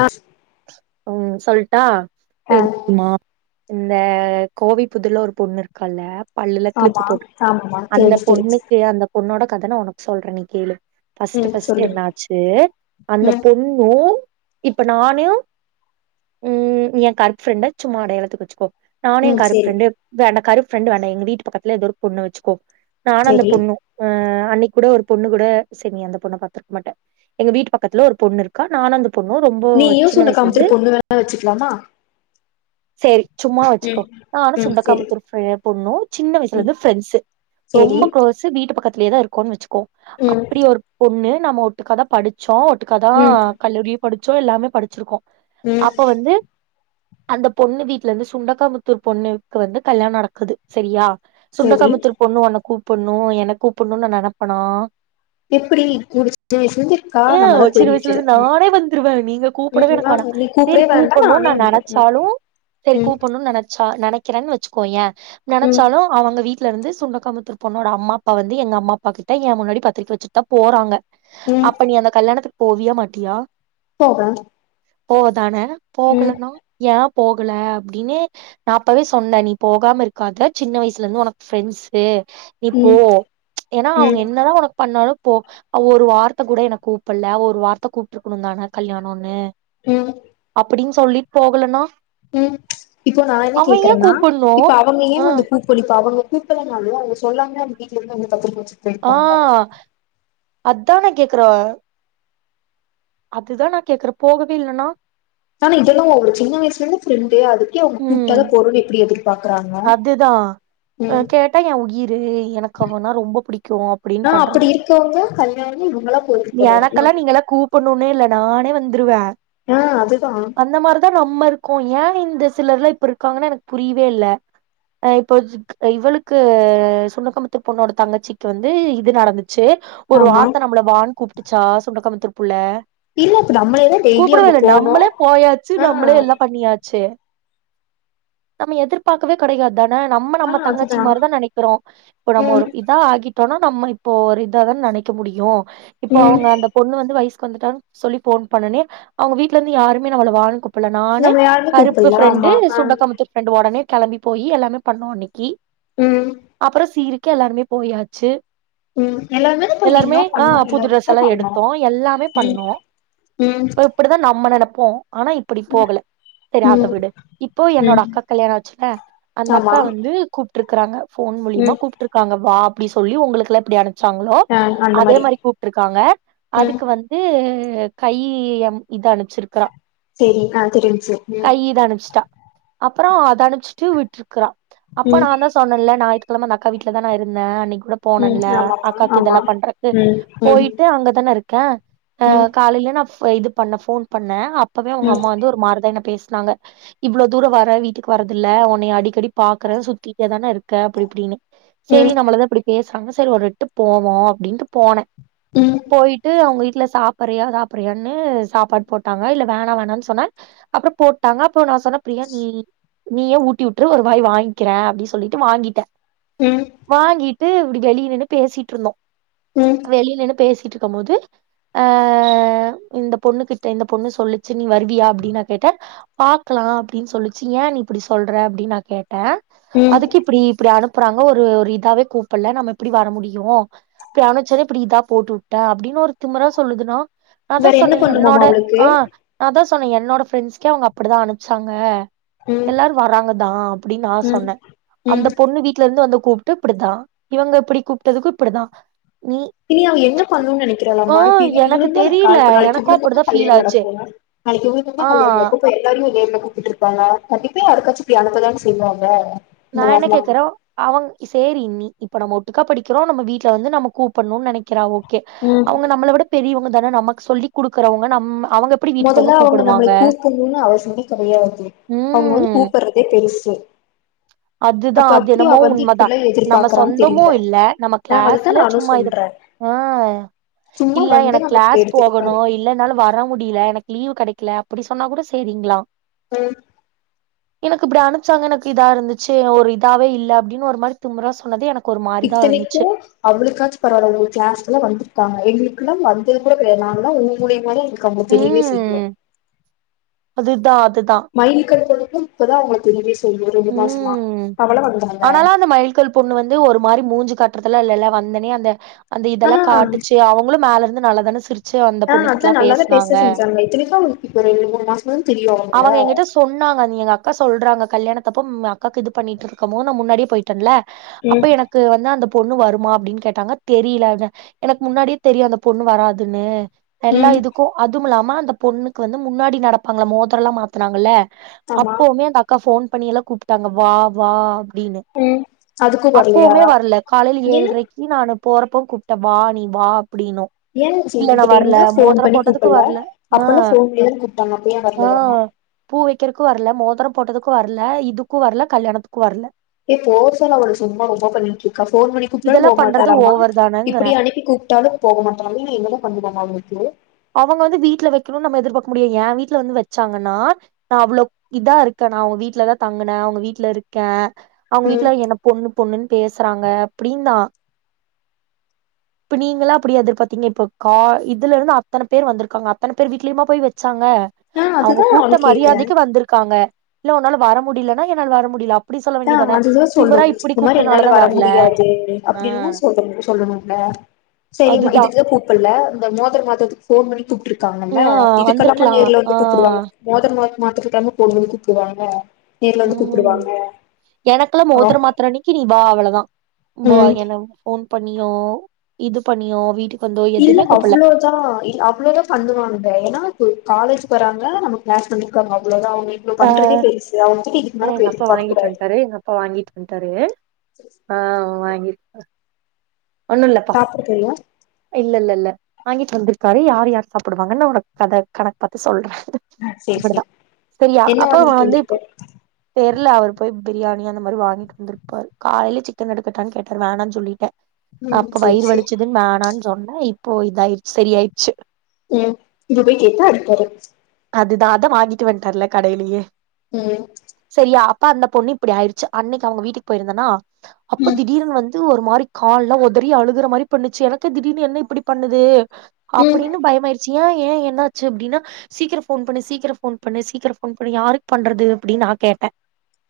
ஆ ம் சொல்ட்டா ஆ பெண் மா இந்த கோவை புதுர்ல ஒரு பொண்ணு இருக்கால பல்லுல கிளிப்பு ஆமா போட் ஆமாமா அந்த தெரிஞ்சு தெரிஞ்சு பொண்ணுக்கு அந்த பொன்னோட கத நா உனக்கு சொல்றே நீ கேளு ஃபஸ்டு ம் ஃபஸ்டு சொல்லு என்னாச்சு அந்த ம் பொண் ணு இப்ப நான் னு ம் எ கருப் ப்ரெண்ட சும்மா அடையாளத்துக்கு வச்சுக்கோ நானு எ ம் கருப் செரி ப்ரெண்டு வேண்டா கருப் ப்ரெண்ட்டு வேண்டா எங்க வீட்டு பக்கத்துல ஏதோ ஒரு பொண்ணு வச்சுக்கோ நானு அந்த செரி பொண்ணு ஆ அன்னைக் கூட ஒரு பொண்ணு கூட செரி நீ அந்த பொண்ண பாத்துருக் மாட்ட எங்க வீட்டு பக்கத்துல ஒரு பொண்ணு இருக்கா நான அந்த பொண்ணு ரொம்போ சுண்டாக்காமத்துர பொண்ணு வேணா வச்சிக்கலாமா சரி சும்மா ம் வச்சுக்கோ நானு ம் செரி சுண்டக்காமத்தூர் ஃப்ரெ பொண்ணு சின்ன வயசுல ம் இருந்து ஃப்ரெண்ட்ஸ்சு செரி ரொம்ப குளோஸ்சு வீட்டு பக்கத்திலயே தா இருக்கோன் வச்சுக்கோ ம் அப்படி ஒரு பொண்ணு நம்மோ ஒட்டுக்காதா படிச்சோ ஒட்டுக்காதா ம் கல்லூரிய படுச்சோ எல்லாமே படிச்சிருக்கோ ம் அப்ப வந்து அந்த பொண்ணு வீட்டுல இருந்து சுண்டக்காமத்தூர் பொண்ணுக்கு வந்து கல்யாண் நடக்குது சரியா செரி சுண்டக்காமுத்தூர் பொண்ணு உன்ன கூப்புண்ணு எனக் கூப்புட்ணுன் நா நனப்பனா எப்படி இவ ட் வேஷன் செஞ்சு கா ஆ நம்மதா சின்ன போயிர்க்றோ எனக் வேனா சேரி கூப்பணு நா நெனச்சாலு சரி ம் கூப்பண் னுன் நெனச்சா நெனைக்கிறேன் வச்சுக்கோய்யே ம் நெனச்சாலு அவங்க வீட் ல இருந்து சுண்டகாமுத்தூர் பொண்ணோட அம்மா அப்பா வந்து எங்க அம்மா அப்பா கிட்ட ஏ முன்னாடி பத்திரிக்க வச்சுட்தா போறாங்க ம் அப்ப நீ அந்த கல்யாணத்துக் போவியா மாட்டியா போவேன் போவதானே போகலனா ஏன் போகல அப்டின்னு நான் அப்பவே சொன்னேன் நீ போகாம இருக்காத சின்ன வயசுல இருந்து உனக்கு ஃப்ரெண்ட்ஸ் நீ போ ம் ஏனா அவங்க ம் என்னதான் உனக்கு பண்ணாலும் போ ஒரு வார்த்த கூட என கூப்ட்ல ஒரு வார்த்த கூப்ட்டுர்க்கணும் தானே கல்யாணம்ன்னு ம் அப்டின்னு சொல்லி போகலனா ம் இப்ப நான் கேக்குறேன்னா கூப்பட்ணு இப்ப அவங்க ஆ ஏன் வந்து பூ குறிப்பா அவங்க கூப்பிடல நாளும் அவங்க சொல்லாமல அவங்க வீட்ல வந்து பத்திரிக்கை வெச்சு ஆ அதான் நான் கேட்கிறேன் அதுதான் நான் கேக்குற போகவே இல்லன்னா ஆனா இதல்ல அவள சின்ன வயசுல இரு ஃப்ரண்டே அதுக்கு அவங்க ம் கூப்ட்டதா போனு எப்டி எதிர்பார்கறாங்க அதுதா கேட்டா என் உயிரு எனக்கு அவனா ரொம்ப பிடிக்கும் அப்டின்னு ஆ பண் அப்டி இருக்கவங்க கல் எனக்கெல்லாம் நீங்க எல்லாம் கூப்பண்ணும்னே இல்ல நானே வந்துருவேன் ஆ அதுதான் அந்த மாரிதான் நம்ம இருக்கோம் ஏன் இந்த சிலர்லா இப்டி இருக்காங்கன்னா எனக்கு புரியவே இல்ல இப்போ இவளுக்கு சுண்டக்கமுத்துப் பொண்ணோட தங்கச்சிக்கு வந்து இது நடந்து ச ஒரு ஆமா வார்த்த நம்மள வான் கூப்பிட்டுச்சா சுண்டக்கமத்தூர்ப்புள்ள இல்ல அப்ப நம்மளேதா டெய்லி கூப்பிடவே அங்க இல்ல போனு நம்மளே போயாச்சு ஆ நம்மளே எல்லா பண்ணியாச்சு நம்ம எதிர்பார்க்கவே கடையாது தனே நம்ம ஆ நம்ம தங்கச்சி அதுதா மாரி தான் நெனைக்கிறோம் இப்ப நம்ம ம் ஒரு ஆகிட்டோம்னா நம்ம இப்போ ஒரு இத தான் நெனைக்க முடியும் இப்போ ம் அவங்க அந்த பொண்ணு வந்து வயசுக்கு வந்துட்டான் சொல்லி போன் பண்ணே அவங்க வீட்ல இருந்து யாரும நம்மள வான்னு ப்ல நானு நம்ம யாருமே கருப்பு கூப்பல்ல ஃபிரெண்ட்டு ஆமா ஆ சுண்டக்கமத்து ஃபரெண்டு உடனே கிளம்பி போய் எல்லாமே பண்ணோ அன்னைக்கி ம் அப்பறம் சீரு க்கு எல்லாருமே போயாச்சு ம் எல்லாருமே த போய் நீ எல்லாருமே இன்னும் ஆ பண்ண புது ட்ரெஸ் எல்லாரருட்ட எல்லா பண்ணு எடுத்தோ ம் இப்டிதான் நம்ம நினைப்போம் ஆனா இப்டி போகல செரி ம் அத வீடு இப்போ ம் என்னோட அக்கா கல்யாணம் ஆச்சு அந்த ஆமா அக்கா வந்து கூப்ட்டுருக்கறாங்க போன் மூலியமா ம் கூப்ட்டுருக் க்காங்க வா அப்டினு சொல்லி உங்களுக்கு எல்லா எப்டி அனுச்சாங்களோ ஆ அந்த அதே மாரி கூப்பிருக்காங்க ம் அதுக்கு வந்து இது கைய அமுக்கி இதா அனுப்பிச்சிருக்கா சேரி ஆ தெரிஞ்ச்சு ம் கையது அணச்சிட்டா அப்றோ அத அணச்சிட்டு விட்ருக்கறா அப்போ ம் நா தா சொன்னேல்ல ஞாயித்துக்கெழம அந்த அக்கா வீட்ல தானெ நா இருந்தே அன்னைக்கி கூட ம் போனன்ல ஆமாமா அக்காக்கு ஆமா இதெல்லா பண்றக்கு ம் ம் போய்ட்டு அங்கதானே இருக் க ம் காலையில நா இது பண்ணே ஃபோன் பண்ணே இப்பவே உங்க ம் அம்மா வந்து ஒரு மாரி தா என்ன பேசினாங்க இவ்ளவு தூரம் வர வீட்டுக்கு வரது இல்ல ஒன்னய அடிக்கடி பாக்குறே சுத்திட்டே தானே இருக்க அப்டி இப்டின்னு சரி ம் நம்மளதா இப்டி பேசாம செரி ஒரு எட்டு போவோம் அப்டின்ட்டு போனே ம் போய்ட்டு அவுங்க வீட்ல சாப் வரியா சாப்ரியானு சாப்பாடு போட்டாங்க இல்ல வேணா வேணான்னு சொன்னெ அப்பறம் போட்டாங்க அப்போ நா சொன்னெ பிரியா நீ நீயே ஊட்டி விட்டுறு ஒரு வாய் வாங்கிக்கிறே அப்டினு சொல்லிட்டு வாங்கிட்டே ம் வாங்கிட்டு இப்டி வெளிய நின்னு பேசிட்ருந்தோ ம் வெளிய நின்னு பேசிட்ருக்கும் போது அ இந்த பொண்ணு கிட்ட இந்த பொண்ணு சொல்லுச்சு நீ வருவியா அப்டின் நா கேட்டே பாக்கலா அப்டின் சொல்லிச்சு ஏ இப்டி சொல்ற அப்டினு நா கேட்ட ம் அதுக்கு இப்டி இப்டி அனுப் பறாங்க ஒரு ஒரு இதாவே கூப்பல்ல நம்ம எப்டி வர முடியு இப்டி அனுப்ச்சது இப்டி இதா போட்டுட்ட அப்டினு ஒரு திமிறா சொல்லுதுன்னா நா அதா வேற என்ன சொன்ன பண்ணுமாமா என்னோட அவளுக்கு ஆ அதா சொன்னே என்னோட ஃப்ரெண்ட்ஸ்க்கே அவுங்க அப்டிதா அனுப்ச்சாங்க ம் எல்லாரு வர்றாங்கதா அப்டின் நா ம் சொன்ன ம் அந்த பொண்ணு வீட்ல இருந்து வந்து கூப் ட்டு இப்டித்தா இவுங்க இப்டி கூப்டதுக்கு இப்டிதா நீ இனி அவ என்ன பண்ணுனு ஆ நெனைக்கிறாலாமா இப்ப இ எனக்கு இவுளுந்தா இருக்கா தெரில நாளைக்கு எனக்கு அப்டிதா இவுளுக்குந்தா ஃபீல் கல்யாண ஆச்சு நடக்கு நாளைக்கி இவுளுக்குந்தா கல்யாண ஆ நடக்கு அப்ப எல்லாருமே இதே மாரி கூப்ட்டுட்ருப் பாளா கண்டிப்பா யாருக்காச்சு இப்டி அனுப்பதான செய்வாங்க இந்த நா என்ன மாரிலா கேக்கறோ அவங் சேரி நி இப்ப நம்ம ஒட்டுக்கா படிக்கிறோ நம்ம வீட்ல வந்து நம்ம கூப்பன்னுன் நெனக்கிறா ஓகே ம் அவுங்க நம்மள விட பெரியவங்க தான நமக்கு சொல்லி குடுக்குறவங்க நம் அவங்க எப்டி வீட்டுக்கு மொதல்ல வந்து அவுங்க கூப்புடுவாங்க நம்மளய கூப்புண்ணுனு அவசியமே கெடையாது அவுங்க வந்து ம் கூப்பறதே பெருசு அதுதா அப்ப அது அப்டி அவ என்னமோ வந்து உண்மதா இப்பில்லா நம்ம எதிர்பார்க்கறான்னு சொந்தமு தெரில இல்ல நம்ம ஆ அதுதா கிளாஸ்ல நானு சும்மா இத சொல்றே ஆ சும்மா இல்ல வந்து எனக்கு நமக்கு கிளாஸ் எடுத்துட்டு போகணு போய் இல்ல என்னால வ ர முடில எனக்கு லீவ் கெடைக்கல அப்டி சொன்னா கூட சேரிங்களா ம் எனக்கு இப்டி அனுச்சாங்க எனக்கு இதா இருந்துச்சு ஒரு இதாவே இல்ல அப்டினு ஒரு மாரி திமிறா சொன்னது எனக் இத்தனைக்கு அவளுக்காச்சு பரவால உங்கு கிளாஸ்க்கெலா வந்துருக்காங்க எங்களுக்கெல்லா வந்தது கூட தெரியாது நான்லா உ மூலியமாத என க்கு அவங்கள தெரியவே செய்யு ம் அதுதா அதுதா மயில் கட் பண்ணது இப்பதா அவுங்கள தெரியவே செய்யு ரெண்டு மாசமா அவளா வந்தாலா மைல் கள் பொண்ணு வந்து ஒரு மாரி மூஞ்சி காட்டறதுலா இல்லல்ல வந்தொனே அந்த அந்த ஆ இதெல்லா காட்டுச்சு அவுங்களு மேல இருந்து நல்லா தான சிரிச்சு வந் ஆ அதா நல்லாவே பேச செஞ்சாங்க இத்தனைக்கு அவுங்களுக்கு இப்ப ஒரு ரெண்டு மூணு மாசமாதான தெரியு அவுங்கள அவங்க என்கிட்ட சொன்னாங்க அண்ணியலா அக்கா சொல்றாங்க கல்யாணத்தப்ப அக்காக்கு இது பண்ணிட்டு இருக்கும் போது நா முன்னாடியே போய்ட்டன்ல அப்ப ம் எனக் கு வந்து அந்த பொண்ணு வருமா அப்டினு கேட்டாங்க தெரியலன எனக்கு முன்னாடியே தெரியு அந்த பொண்ணு வராதுன்னு எல்லா ம் இதுக்கு அதுமில்லாம அந்த பொண்ணுக்கு வந்து முன்னாடி நடப்பாங்கள மோதிரல்லா மாத்துனாங்கல்ல ஆமா அப்பவுமே அந்த அக்கா ஃபோன் பண்ணி எல்லா கூப்ட்டாங்க வா வா அப்டினு ம் அதுக்கு வரலையா அப்பவுமே வரல காலைல ஏ ஏழ்ரைக் கு நானு போறப்ப கூப்ட்ட வா நீ வா அப்டினு ஏ இல்ல நா இந்த டைம் வர்ல தா ஃபோன் மோதிர பண்ணி போட்டதுக்கு கூப்பல்ல வர்ல ஆ அப்பல்லா ஃபோன்லயே தா கூப்ட்டாங்க அப்ப ஏ ஆ வரலையாமா பூ வெக்கறக்கு வர்ல மோதர போட்டதுக்கு வர்ல இதுக்கு வர்ல கல்யாணத்துக்கு வர்ல ஏ போ சொல்லு அவள சும்மா ரொம்ப பண்ணிட்ருக்கா ஃபோன் பண்ணி கூப்ட்டாலு இதெல்லா போ பண்றது மாட்டாளாமா ஓவர் தானங்கறே இப்பிடி அனுப்பி கூப்ட்டாலு போக மாட்டா இனி என்னதா பண்ணனு அவளுக்கு அவங்க வந்து வீட்ல வெக்கணுனு நம்ம எதிர்பாக்க முடியா ஏ வீட்ல வந்து வெச்சாங்கன்னா நா அவ்ளோ இதா இருக்கே நா அவுங்க வீட்டுலதா தங்குனே அவுங்க வீட்டுல இருக்கே அவுங்க ம் வீட்டுல என்ன ப பொண்ணு பொண்ணுன்னு பேசுறாங்க அப்டின்னா இப்ப நீங்களா அப்டியா எதிர் பாத்தீங்க இப்ப கால் இதுலருந்து அத்தன பேர் வந்திருக்காங்க அத்தன பேர் வீட்லயுமா போய் வச்சாங்க ஆ அவங்க அதுதா கூப்ட்ட அவளுக்கு கேக்குறே மரியாதைக்கு வந்திருக்காங்க உன்னால வர முடிலன்னா என்னால வர முடியல அப்டி சொல்ல ஆஹ் வேண்டியதான அதுதா சொல்ணு திமிரா இப்டி இந்த மாரி என்னால கூப்ட்டனாலதா வர வரல முடியாது ஆ அப்டின்னு சொல்லுனு சொல்லுனுல சேரிம்மா அதுதா இதுக்கு கூப் இல்ல இந்த மோதிரோ மாத்துரக்கு ஃபோன் பண்ணி கூப்ட்டு இருக்காங்கல்ல ஆ இதுக்கு எல்லாமா வந்திருக்கலா நேர்ல ஆ வந்து கூப்டுவாங்க மோதிரோ மாத் மாத்துறக்குலாமா ஃபோன் பண்ணி கூப்பிடுவாங்க நேர்ல வந்து கூப்டுவாங்க எனக்குல்லா மோதிரோ மாத்திர அன்னைக்கு நீ வா அவ்ளதா வா ம் என்ன ஃபோன் பண்ணியோ இது பண்ணியோ வீட்டுக் இல்ல அவ்ளோது நா அவ்ளதா பண்ணுவாங்க ஏன்னா இப்ப காலேஜ்க்கு வராங்க நமக்கு கிளாஸ் பண்ணிருக்காங்க அவ்ளோதா இவ்ளோ ஆ பண்ரதே பெருசு அவுங்ககிட்ட இதுக்குமேல நம்ம எதிர்பாக்க கூடாது நெறைய எங்க அப்பா வாங்கிட்டு போயிட்டாரு ஆஹ் வாங்கிட்டு ஒன்னுல்லப்பா சாப்ட தெரியு இல்ல இல்ல இல்ல வாங்கிட்டு வந்திருக்காரு யார் யார் சாப்பிடுவாங்கன்னு நா உனக்கு கணக்கு பாத்து சொல்றே ஆ சேரி இப்டிதா சேரி என்ன வாங்கிட்டு வந்துட்டு வந்திருப்பாரு தெருல அவர் போய் பிரியாணி அந்த மாரி வாங்கிட்டு வந்திருப்பாரு காலையிலே சிக்கன் எடுக்கட்டான்னு கேட்டாரு வேணான்னு சொல்லிட்டே ம் அப்ப சேரி வயிறு சேரி வலிச்சுதுன்னு வேணான்னு சொன்னே இப்போ இதாயிடுச்சு சரியாயிடுச்சு உம் இப்ப போய் கேட்டா எடுத்துக்குவாரு அதுதா அதா வாங்கிட்டு வன்ட்டாறுல கடயிலயே உம் சரியா அப்ப அந்த பொண்ணு இப்டி ஆயிடுச்சு அன்னைக்கு அவுங்க வீட்டுக்கு போயிருந்தேனா அப்போ ம் திடீரனு வந்து ஒரு மாரி கால் உதறி அழுகுற மாரி பண்ணுச்சு எனக்கு திடீர்னு என்ன இப்டி பண்ணுது ம் அப்டின்னு பயமியிடுச்சு ஏ ஏ என்னாச்சு அப்டின்னா சீக்கிரோ ஃபோன் பண்ணு சீக்கிரோ ஃபோன் பண்ணு சீக்கிரோ ஃபோன் பண்ணு யார்க்கு பண்றது அப்டின்னு நா கேட்டே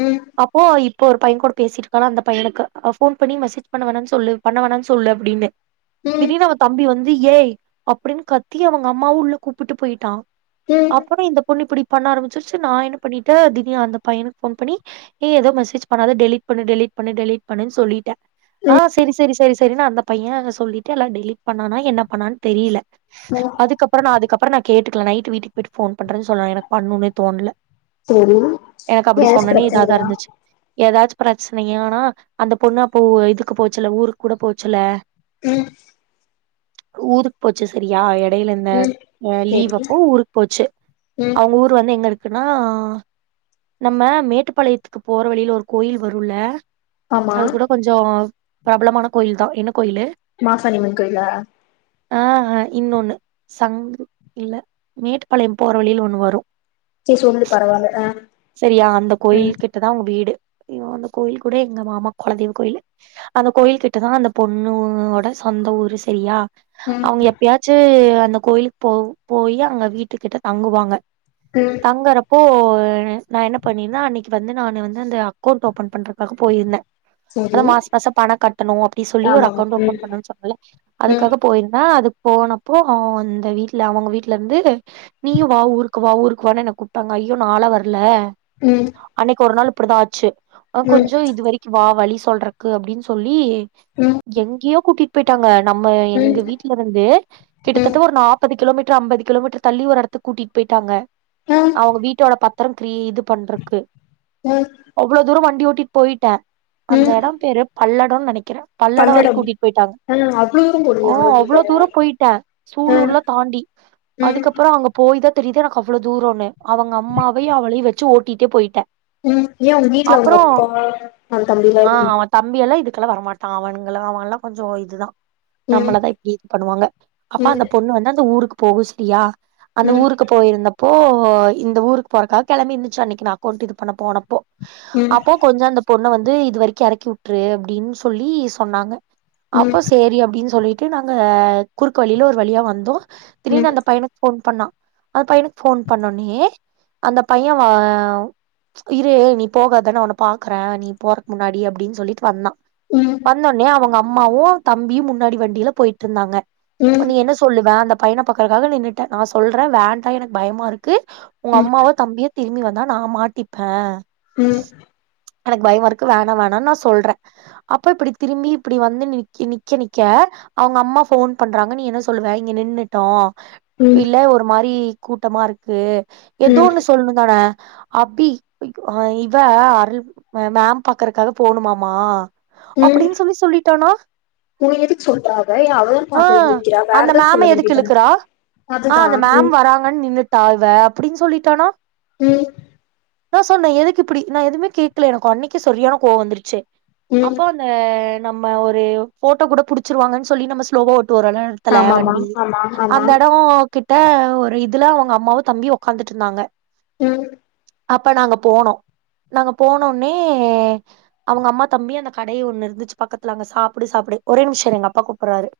ம் அப்போ ஆயில் இப்போ ஒரு பையே கூட பேசிட்டு இருக்காள அந்த பையனுக்கு ஃபோன் பண்ணி மெசேஜ் பண்ண வேணானு சொல்லு பண்ண வேணான்னு சொல்லு அப்டின்னு ம் திடீர்னு அவ தம்பி வந்து ஏய் அப்டின்னு கத்தி அவங்க அம்மாவ உள்ளகூப்பிட்டு போய்ட்டா ம் அப்புறோ இந்த பொண்ணு இப்டி பண்ண ஆரம்பிச்சிருச்சு நா என்ன பண்ணிட்டே தீடீர்னு அந்த பையனுக்கு ஃபோன் பண்ணி நீ எது மெசேஜ் பண்ணாத டெலிட் பண்ணு டெலிட் பண்ணு டெலிட் பண்ணு சொல்லிட்டே ம் ஆஹ் சேரி சேரி சேரி சேரினு அந்த பையே சொல்லிட்டு எல்லா டெலிட் பண்ணானா என்ன பண்ணான்னு தெரியல ம் அதுக்கப்றோ நா அதுக்கப்புறோ நா கேட்டுக்கல நைட்டு வீட்டுக்கு போய்ட்டு ஃபோன் பண்ணுறே சொன்னே எனக்கு பண்ணுன்னே தோணுல சேரி எனக்கு அப்டி கேஸ் சொன்னனே இதா தா பிரச்சனையா இருந்துச்சு எதாச்சு பிரச்சனைஆனா அந்த பொண்ணு அப்போ இதுக்கு போச்சுல்ல ஊருக்கு கூட போச்சுல உம் ஊருக்கு போச்சு சரியா இடையில இந்த ம் ஹ் லீவ் சேரி அப்ப அப்போ ஊருக்கு போச்சு ம் அவுங்க ஊர் வந்து எங்க இருக்குன்னா நம்ம மேட்டுப்பாளையத்துக்கு போற வழியில ஒரு கோயில் வரூல்ல ஆமா அது கூட கொஞ்சோ பிரபலமான கோயில் தா என்ன கோயிலு மாசானியம்மன் கோயில்லா ஆ இன்னொன்னு சங் இல்ல மேட்டுப்பாளையோ போற வழியில ஒண்ணு வரு சேரி சொல்லு பரவால்ல ஆ சரியா அந்த ம் கோயிலுக்கிட் தா அவுங்க வீடு அய்யோ அந்த கோயில் கூட எங்க மாமா குலதெய்வ கோயிலு அந்த கோயில்கிட்டதா அந்த பொண்ணோட சொந்த ஊரு சரியா ம் அவங்க எப்பயாச்சு அந்த கோயிலுக்கு போ போயி அங்க வீட்டு கிட்ட தங்குவாங்க ம் தங்கறப்போ நா என்ன பண்ணிருந்தே அன்னைக்கு வந்து நானு வந்து அந்த அக்கவுண்ட் ஓபன் பண்றக்காக போயிருந்தே அதா சேரி மாச மாச பணக் கட்டணு அப்புடி சொல்லி ஒரு ஆமாமா அக்கவுண்ட் ம் ஓப்பன் பண்ணுன் சொன்னல்ல ம் அதுக்காக போயிருந்தே அதுக்கு போனப்போ ஓ அந்த வீட்ல அவங்க வீட்டு ட்ல இருந்து நீயு வா ஊருக்கு வா ஊருக்குவானு என்ன கூப்ட்டாங்க ஐயோ நால்லா வர்ல ம் அன்னைக்கு ஒரு நாள் இப்புடிதா ஆச்சு அ ம் கொஞ்சோ இது வெரிக்கு வா வழி சொல்றக்கு அப்புடின்னு சொல்லி ம் எங்கயோ கூட்டிட்டு போயிட்டாங்க நம்ம ம் எங்க வீட்ல இருந்தே ம் கிட்டத்தட்ட ஒரு நாப் ப்பது கிலோமீட்டர் அம்பது கிலோமீட்டர் தள்ளி ஒரு எடத்துக்கு கூட்டிட்டு போயிட்டாங்க ம் ம் அவங்க வீட்டோட பத் த்தரம் க்ரி இது பண்றக்கு ம் அவ்ளோ தூரோ வண்டி ஓட்டிட்டு போயிட்ட அந்த ம் எடோம் பேரு பல்லடோன் நெனைக்கிற பல்லடோ வரைக் பல்லடம் கூட்டிட்டு போயிட்டாங்க ஆ அவ்ளோ தூரம் போனியா ஓ வண்டில அவ்ளோ தூரம் போயிட்ட ஆ சூலூர்லா தாண்டி ம் ம் அதுக்கப்புறோ அங்க போயி தா தெரியுது எனக்கு அவ்ளோ தூரோன்னு அவங்க அம்மாவையு அவளையு வெச் ச்சி ஓட்டிட்டே போயிட்ட ம் ஏ உங்க வீட்ல உங்க அப்பா அ தம்பிலா [inaudible] தம்பியெல்லா இதுக்கல்லா வரமாட்டா அவனுங்கலா அவன் லா கொஞ்சோ இதுதா ம் நம்மளதா இப்டி இது பண்ணுவாங்க அப்ப ம் அந்த பொண்ணு வந்து அந்த ஊருக்கு போகு சரியா அந்த ம் ம் ஊருக்கு போயிருந்தப்போ இந்த ஊருக்கு போறக்காக கெளம்பி இருந்துச்சு அன்னைக்கு நா அக்கவுண்ட் இது பண்ண போனப்போ ம் அப்போ கொஞ்ச அந்த பொண்ண வந்து இது வரிக்கு எறக்கி உட்ரு அப்டின்னு சொல்லி சொன்னாங்க அப்போ ம் செரி அப்டின்னு சொல்லிட்டு நாங்க குறுக்கு வழியில ஒரு வழியா வந்தோ ம் திடீர்னு அந்த பையனுக்கு ஃபோன் பண்ணா அந்த பையனுக்கு ஃபோன் பண்ணோன்னயே அந்த பைய வா வ் இரு நீ போகாதா நா உன்ன பாக்குற நீ போறக்கு முன்னாடி அப்புடின் சொல்லிட்டு வந்தா ம் வந்தோனையே அவங்க அம்மாவு தம்பியு முன்னாடி வண்டியில போயிட்ருந்தாங்க ப்ப நீ என்ன சொல்லுவ அந்த பையன பாக்கறக்காக நின்னுட்ட நா சொல்ற வேண்டா எனக்கு பயமா இருக்கு உங்க ம் அம்மாவோ தம்பியோ திரும்பி வந்தா நா மாட்டிப்ப ம் எனக்கு பயமா இருக்கு வேணா வேணான் நா சொல்றே அப்ப இப்புடி திரும்பி இப்புடி வந்து நிக்கி நிக்க நிக்க அவங்க அம்மா ஃபோன் பண்றாங்க நீ என்ன சொல்லுவ இங்க நின்னுட் டோ ம் க்கு ம் இல்ல ஒரு மாரி கூட்டமா இருக்கு ம் ஏதோன்னு சொல்ணு தானே அபி ஆ இவ அருள் அ மேம் பாக்கறக்காக போணுமாமா அப்புடின்னு சொல்லி சொல்லிட்டானா உங்குளுக் எதுக் சொல்றா அவ ஏ அவளும் பாக்கதுக் நிக்கிறா வேற எதாச் சொல்ல வேண்டி சிழுக்குறா ஆ அந்த மேம் வராங்கன்னு நின்னுட்டா இவ அப்புடின் சொல்லிட்டானா ம் நா சொன்ன எதுக்கு இப்புடி நா எதுவுமே கேக்குல எனக்கு அன்னைக்கே சரியான கோவோ வந்துருச்சு ம் அப்போ அந்த நம்ம ஒரு ஃபோட்டோ கூட புடிச்சிருவாங்கன் சொல்லி நம்ம ஸ்லோவா ஓட்டு வரோல்ல த்துல ஆமாமா வண்டி ஆமா ஆமா அந்த எடோ கிட்ட ஒரு இதுல அவங்க அம்மாவு தம்பியு ஒக்காந்துட்ருந்தாங்க ம் அப்ப நாங்க போனோ நாங்க போனோன்னே அவுங்க அம்மா தம்பி அந்த கடைய ஒண்ணுருந்துச்சு பக்கத்துல அங்க சாப்டு சாப்டு ஒரே நிமிஷோ இருங்க எங்க அப்பா கூப்பிட்றாரு